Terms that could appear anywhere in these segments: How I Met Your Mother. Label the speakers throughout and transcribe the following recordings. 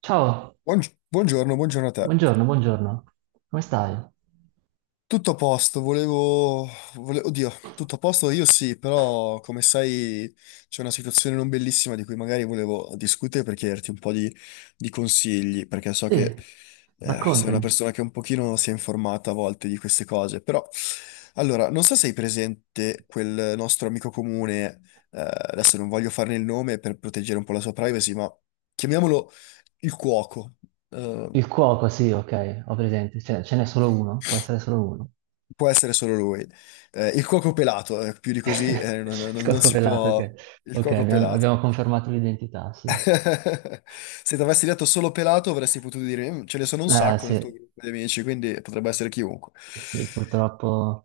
Speaker 1: Ciao,
Speaker 2: Buongiorno, buongiorno a te.
Speaker 1: buongiorno, buongiorno. Come stai?
Speaker 2: Tutto a posto, Oddio, tutto a posto io sì, però come sai c'è una situazione non bellissima di cui magari volevo discutere per chiederti un po' di consigli, perché so che
Speaker 1: Sì,
Speaker 2: sei una
Speaker 1: raccontami.
Speaker 2: persona che un pochino si è informata a volte di queste cose, però... Allora, non so se hai presente quel nostro amico comune. Adesso non voglio farne il nome per proteggere un po' la sua privacy, ma chiamiamolo il cuoco. Eh,
Speaker 1: Il cuoco, sì, ok, ho presente. Cioè, ce n'è solo uno? Può essere solo uno?
Speaker 2: Può essere solo lui. Il cuoco pelato, più di così
Speaker 1: Il
Speaker 2: non
Speaker 1: cuoco
Speaker 2: si
Speaker 1: pelato,
Speaker 2: può...
Speaker 1: ok.
Speaker 2: Il
Speaker 1: Ok,
Speaker 2: cuoco
Speaker 1: abbiamo
Speaker 2: pelato.
Speaker 1: confermato l'identità, sì.
Speaker 2: Se ti avessi detto solo pelato avresti potuto dire, "Mm, ce ne sono un
Speaker 1: Eh,
Speaker 2: sacco nel tuo
Speaker 1: sì,
Speaker 2: gruppo di amici, quindi potrebbe essere chiunque."
Speaker 1: sì, purtroppo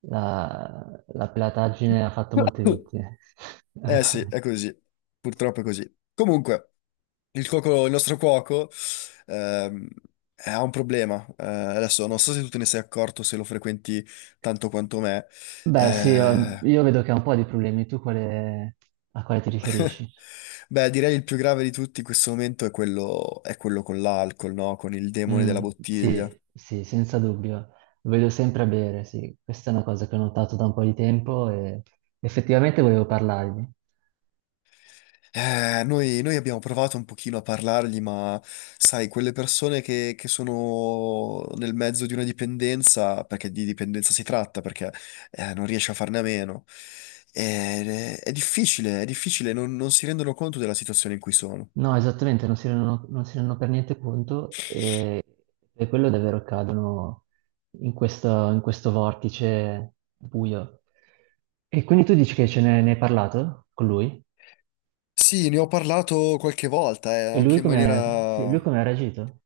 Speaker 1: la pelataggine ha fatto molte vittime.
Speaker 2: Eh sì, è così. Purtroppo è così. Comunque, il nostro cuoco ehm, ha un problema. Adesso non so se tu te ne sei accorto, se lo frequenti tanto quanto me.
Speaker 1: Beh, sì, io,
Speaker 2: Eh,
Speaker 1: io vedo che ha un po' di problemi. Tu quale- a quale ti riferisci?
Speaker 2: Beh, direi il più grave di tutti in questo momento è è quello con l'alcol, no? Con il demone della
Speaker 1: Mm,
Speaker 2: bottiglia.
Speaker 1: sì, sì, senza dubbio. Lo vedo sempre a bere, sì. Questa è una cosa che ho notato da un po' di tempo e effettivamente volevo parlargli.
Speaker 2: Noi abbiamo provato un pochino a parlargli, ma sai, quelle persone che sono nel mezzo di una dipendenza, perché di dipendenza si tratta, perché non riesce a farne a meno. È difficile, non si rendono conto della situazione in cui sono.
Speaker 1: No, esattamente, non si rendono per niente conto e per quello davvero cadono in questo vortice buio. E quindi tu dici che ne hai parlato con lui?
Speaker 2: Sì, ne ho parlato qualche volta,
Speaker 1: E lui
Speaker 2: anche in
Speaker 1: come, sì,
Speaker 2: maniera...
Speaker 1: lui come ha reagito?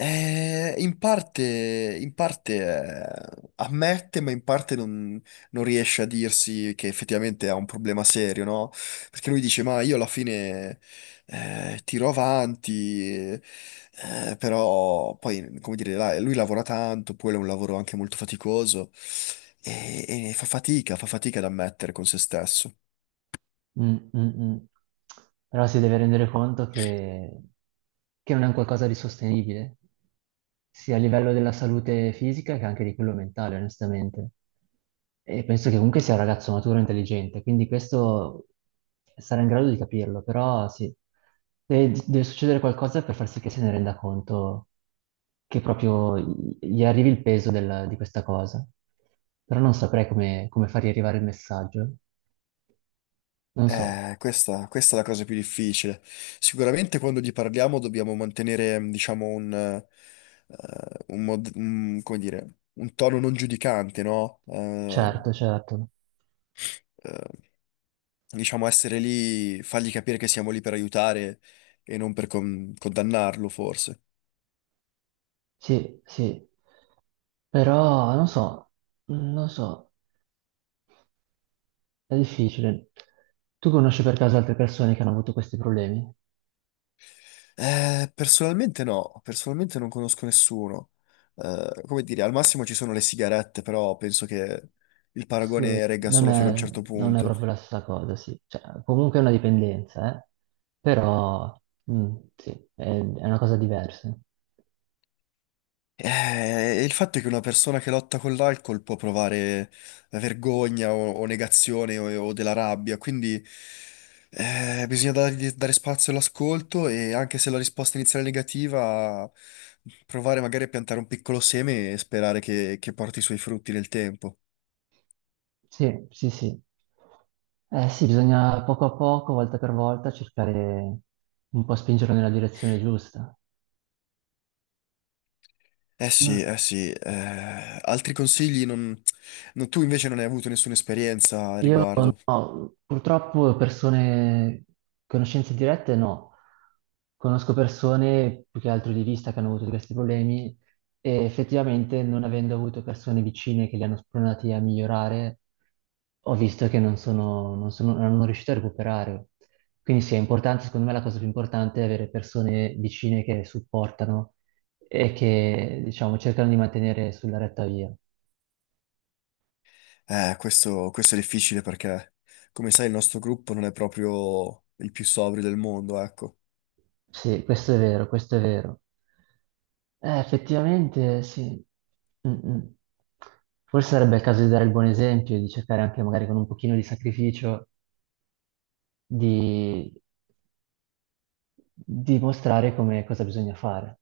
Speaker 2: In parte ammette, ma in parte non riesce a dirsi che effettivamente ha un problema serio, no? Perché lui dice: "Ma io alla fine tiro avanti", però poi, come dire, lui lavora tanto, poi è un lavoro anche molto faticoso e, e fa fatica ad ammettere con se stesso.
Speaker 1: Mm, mm, mm. Però si deve rendere conto che non è un qualcosa di sostenibile, sia a livello della salute fisica che anche di quello mentale, onestamente. E penso che comunque sia un ragazzo maturo e intelligente, quindi questo sarà in grado di capirlo, però sì, deve succedere qualcosa per far sì che se ne renda conto che proprio gli arrivi il peso di questa cosa. Però non saprei come fargli arrivare il messaggio, non so.
Speaker 2: Questa è la cosa più difficile. Sicuramente quando gli parliamo dobbiamo mantenere, mm, diciamo, come dire, un tono non giudicante, no?
Speaker 1: Certo, certo.
Speaker 2: Eh, diciamo, essere lì, fargli capire che siamo lì per aiutare e non per condannarlo, forse.
Speaker 1: Sì, sì. Però non so, non so, è difficile. Tu conosci per caso altre persone che hanno avuto questi problemi?
Speaker 2: Personalmente no, personalmente non conosco nessuno. Come dire, al massimo ci sono le sigarette, però penso che il
Speaker 1: Sì,
Speaker 2: paragone regga solo fino a un certo
Speaker 1: non è
Speaker 2: punto.
Speaker 1: proprio la stessa cosa, sì. Cioè, comunque è una dipendenza, eh. Però, mm, sì, è una cosa diversa.
Speaker 2: Il fatto è che una persona che lotta con l'alcol può provare vergogna o negazione o della rabbia, quindi bisogna dare spazio all'ascolto e anche se la risposta iniziale è negativa, provare magari a piantare un piccolo seme e sperare che porti i suoi frutti nel tempo.
Speaker 1: Sì, sì, sì. Eh sì, bisogna poco a poco, volta per volta, cercare un po' spingerlo nella direzione giusta. No.
Speaker 2: Sì, eh sì, altri consigli non... Tu invece non hai avuto nessuna esperienza a
Speaker 1: Io
Speaker 2: riguardo.
Speaker 1: no, purtroppo persone, conoscenze dirette no. Conosco persone più che altro di vista che hanno avuto questi problemi e effettivamente non avendo avuto persone vicine che li hanno spronati a migliorare, ho visto che non hanno riuscito a recuperare. Quindi sì, è importante, secondo me la cosa più importante è avere persone vicine che supportano e che, diciamo, cercano di mantenere sulla retta via.
Speaker 2: Questo è difficile perché, come sai, il nostro gruppo non è proprio il più sobrio del mondo, ecco.
Speaker 1: Sì, questo è vero, questo è vero. Effettivamente sì. Mm, mm. Forse sarebbe il caso di dare il buon esempio, e di cercare anche magari con un pochino di sacrificio di, di mostrare come cosa bisogna fare.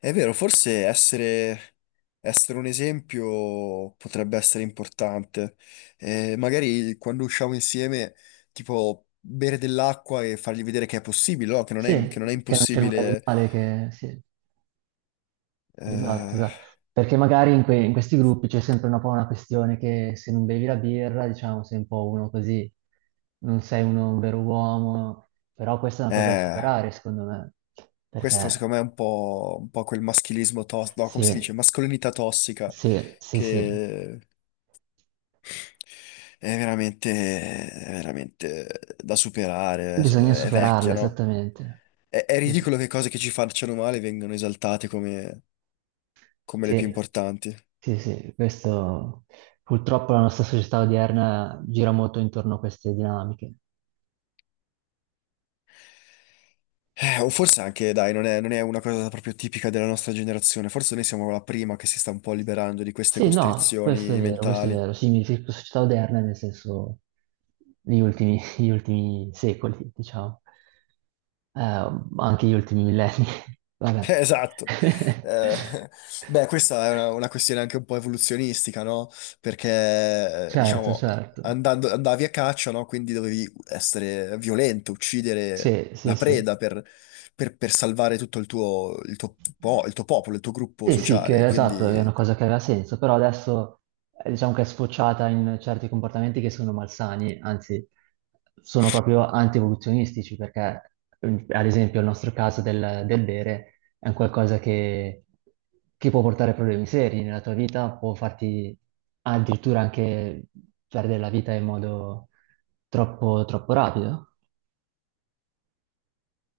Speaker 2: È vero, essere un esempio potrebbe essere importante. Magari quando usciamo insieme, tipo, bere dell'acqua e fargli vedere che è possibile, no? Che non è
Speaker 1: Sì, che non c'è nulla di
Speaker 2: impossibile.
Speaker 1: male, che sì. Esatto,
Speaker 2: Eh,
Speaker 1: esatto. Perché magari in questi gruppi c'è sempre un po' una questione che se non bevi la birra, diciamo, sei un po' uno così, non sei uno, un vero uomo, però questa è una cosa da
Speaker 2: eh,
Speaker 1: superare, secondo me,
Speaker 2: Questo
Speaker 1: perché
Speaker 2: secondo me è un po' quel maschilismo tossico, no, come si
Speaker 1: sì,
Speaker 2: dice? Mascolinità tossica
Speaker 1: sì, sì, sì,
Speaker 2: che... è veramente da superare,
Speaker 1: bisogna
Speaker 2: è
Speaker 1: superarla,
Speaker 2: vecchia, no?
Speaker 1: esattamente.
Speaker 2: È
Speaker 1: Sì,
Speaker 2: ridicolo
Speaker 1: sì,
Speaker 2: che cose che ci facciano male vengano esaltate come, come le più
Speaker 1: sì,
Speaker 2: importanti.
Speaker 1: sì, sì, questo purtroppo la nostra società odierna gira molto intorno a queste dinamiche.
Speaker 2: O forse anche, dai, non è una cosa proprio tipica della nostra generazione, forse noi siamo la prima che si sta un po' liberando di queste
Speaker 1: Sì, no, questo è
Speaker 2: costrizioni
Speaker 1: vero, questo è
Speaker 2: mentali.
Speaker 1: vero. Sì, mi riferisco a società oderne nel senso negli ultimi, gli ultimi secoli, diciamo, eh, anche gli ultimi millenni. Vabbè.
Speaker 2: Esatto. Eh, beh, questa è una questione anche un po' evoluzionistica, no? Perché,
Speaker 1: Certo,
Speaker 2: diciamo,
Speaker 1: certo.
Speaker 2: andavi a caccia, no? Quindi dovevi essere violento, uccidere
Speaker 1: Sì, sì,
Speaker 2: la
Speaker 1: sì.
Speaker 2: preda per, per salvare tutto il tuo, il tuo il tuo popolo, il tuo gruppo
Speaker 1: Sì, sì,
Speaker 2: sociale.
Speaker 1: che esatto, è una
Speaker 2: Quindi,
Speaker 1: cosa che aveva senso, però adesso diciamo che è sfociata in certi comportamenti che sono malsani, anzi sono proprio anti-evoluzionistici, perché ad esempio il nostro caso del bere è un qualcosa che può portare problemi seri nella tua vita, può farti addirittura anche perdere la vita in modo troppo, troppo rapido.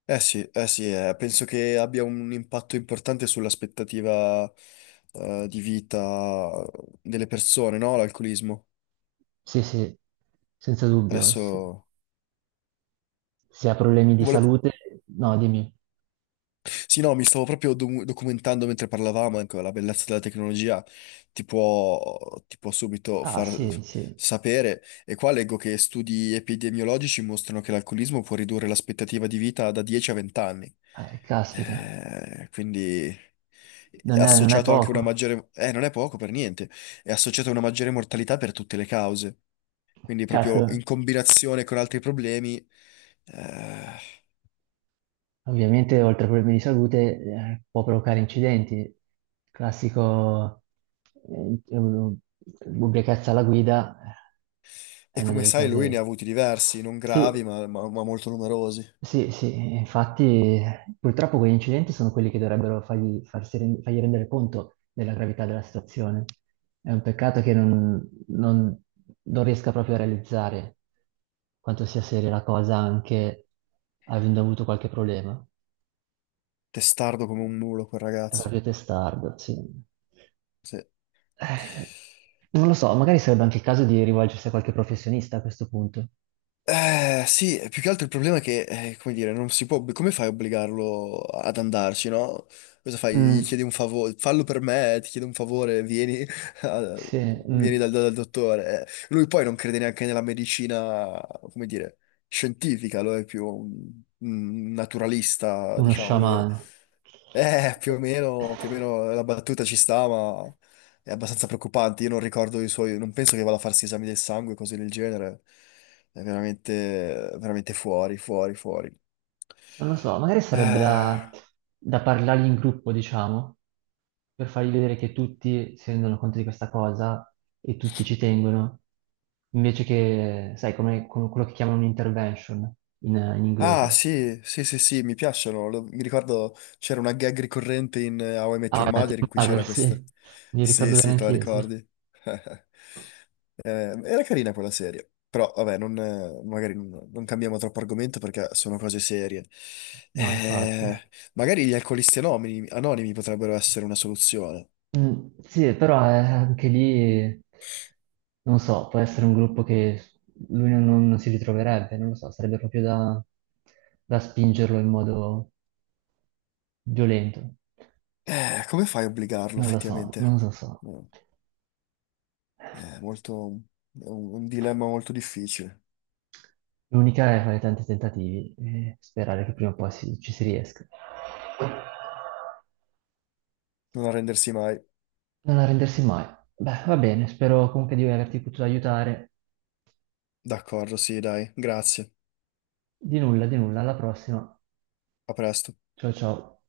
Speaker 2: sì, eh sì, penso che abbia un impatto importante sull'aspettativa, di vita delle persone, no? L'alcolismo.
Speaker 1: Sì, sì, senza dubbio,
Speaker 2: Adesso
Speaker 1: sì. Se ha problemi di
Speaker 2: volevo...
Speaker 1: salute, no, dimmi.
Speaker 2: Sì, no, mi stavo proprio documentando mentre parlavamo, ecco, la bellezza della tecnologia ti può subito
Speaker 1: Ah,
Speaker 2: far
Speaker 1: sì, sì.
Speaker 2: sapere. E qua leggo che studi epidemiologici mostrano che l'alcolismo può ridurre l'aspettativa di vita da 10 a 20 anni.
Speaker 1: Caspita,
Speaker 2: Quindi è
Speaker 1: non è
Speaker 2: associato anche a una
Speaker 1: poco.
Speaker 2: maggiore... non è poco per niente, è associato a una maggiore mortalità per tutte le cause. Quindi proprio
Speaker 1: Certo,
Speaker 2: in combinazione con altri problemi... eh,
Speaker 1: ovviamente oltre a problemi di salute può provocare incidenti. Classico eh, u- ubriachezza alla guida, è
Speaker 2: E
Speaker 1: una
Speaker 2: come
Speaker 1: delle
Speaker 2: sai, lui ne ha
Speaker 1: case...
Speaker 2: avuti diversi, non gravi,
Speaker 1: Sì,
Speaker 2: ma molto numerosi.
Speaker 1: sì, sì, infatti purtroppo quegli incidenti sono quelli che dovrebbero fargli rendere conto della gravità della situazione. È un peccato che non riesca proprio a realizzare quanto sia seria la cosa anche avendo avuto qualche problema.
Speaker 2: Testardo come un mulo, quel
Speaker 1: È
Speaker 2: ragazzo.
Speaker 1: proprio testardo, sì.
Speaker 2: Sì.
Speaker 1: Eh, non lo so, magari sarebbe anche il caso di rivolgersi a qualche professionista a questo punto.
Speaker 2: Sì, più che altro il problema è che, come dire, non si può... Come fai a obbligarlo ad andarci, no? Cosa fai? Gli
Speaker 1: Mm,
Speaker 2: chiedi un favore, fallo per me, ti chiedo un favore, vieni, a-
Speaker 1: sì,
Speaker 2: vieni
Speaker 1: mm,
Speaker 2: dal dottore. Lui poi non crede neanche nella medicina, come dire, scientifica, lo è più un naturalista,
Speaker 1: uno
Speaker 2: diciamo, lui è...
Speaker 1: sciamano.
Speaker 2: Più o meno la battuta ci sta, ma è abbastanza preoccupante. Io non ricordo i suoi, non penso che vada a farsi esami del sangue, cose del genere. È veramente, veramente fuori, fuori, fuori.
Speaker 1: Non lo so, magari sarebbe
Speaker 2: Eh,
Speaker 1: da parlargli in gruppo, diciamo, per fargli vedere che tutti si rendono conto di questa cosa e tutti ci tengono, invece che, sai, come, come quello che chiamano un intervention in
Speaker 2: Ah,
Speaker 1: inglese.
Speaker 2: sì, sì, sì, sì, mi piacciono. Mi ricordo c'era una gag ricorrente in How I Met
Speaker 1: Ah,
Speaker 2: Your
Speaker 1: la team
Speaker 2: Mother in cui
Speaker 1: mother,
Speaker 2: c'era questo.
Speaker 1: sì, mi
Speaker 2: Sì,
Speaker 1: ricordo bene
Speaker 2: sì, te la
Speaker 1: anch'io, sì.
Speaker 2: ricordi. Eh, era carina quella serie, però vabbè, non, magari non cambiamo troppo argomento perché sono cose serie.
Speaker 1: No, infatti.
Speaker 2: Magari gli alcolisti anonimi, anonimi potrebbero essere una soluzione.
Speaker 1: Mm, sì, però anche lì, non so, può essere un gruppo che lui non, non si ritroverebbe, non lo so, sarebbe proprio da spingerlo in modo violento.
Speaker 2: Come fai a obbligarlo
Speaker 1: Non lo so,
Speaker 2: effettivamente?
Speaker 1: non lo so.
Speaker 2: No, è molto, è un dilemma molto difficile,
Speaker 1: L'unica è fare tanti tentativi e sperare che prima o poi si- ci si riesca.
Speaker 2: non arrendersi mai.
Speaker 1: Non arrendersi mai. Beh, va bene, spero comunque di averti potuto aiutare.
Speaker 2: D'accordo, sì, dai, grazie.
Speaker 1: Di nulla, alla prossima.
Speaker 2: A presto.
Speaker 1: Ciao ciao.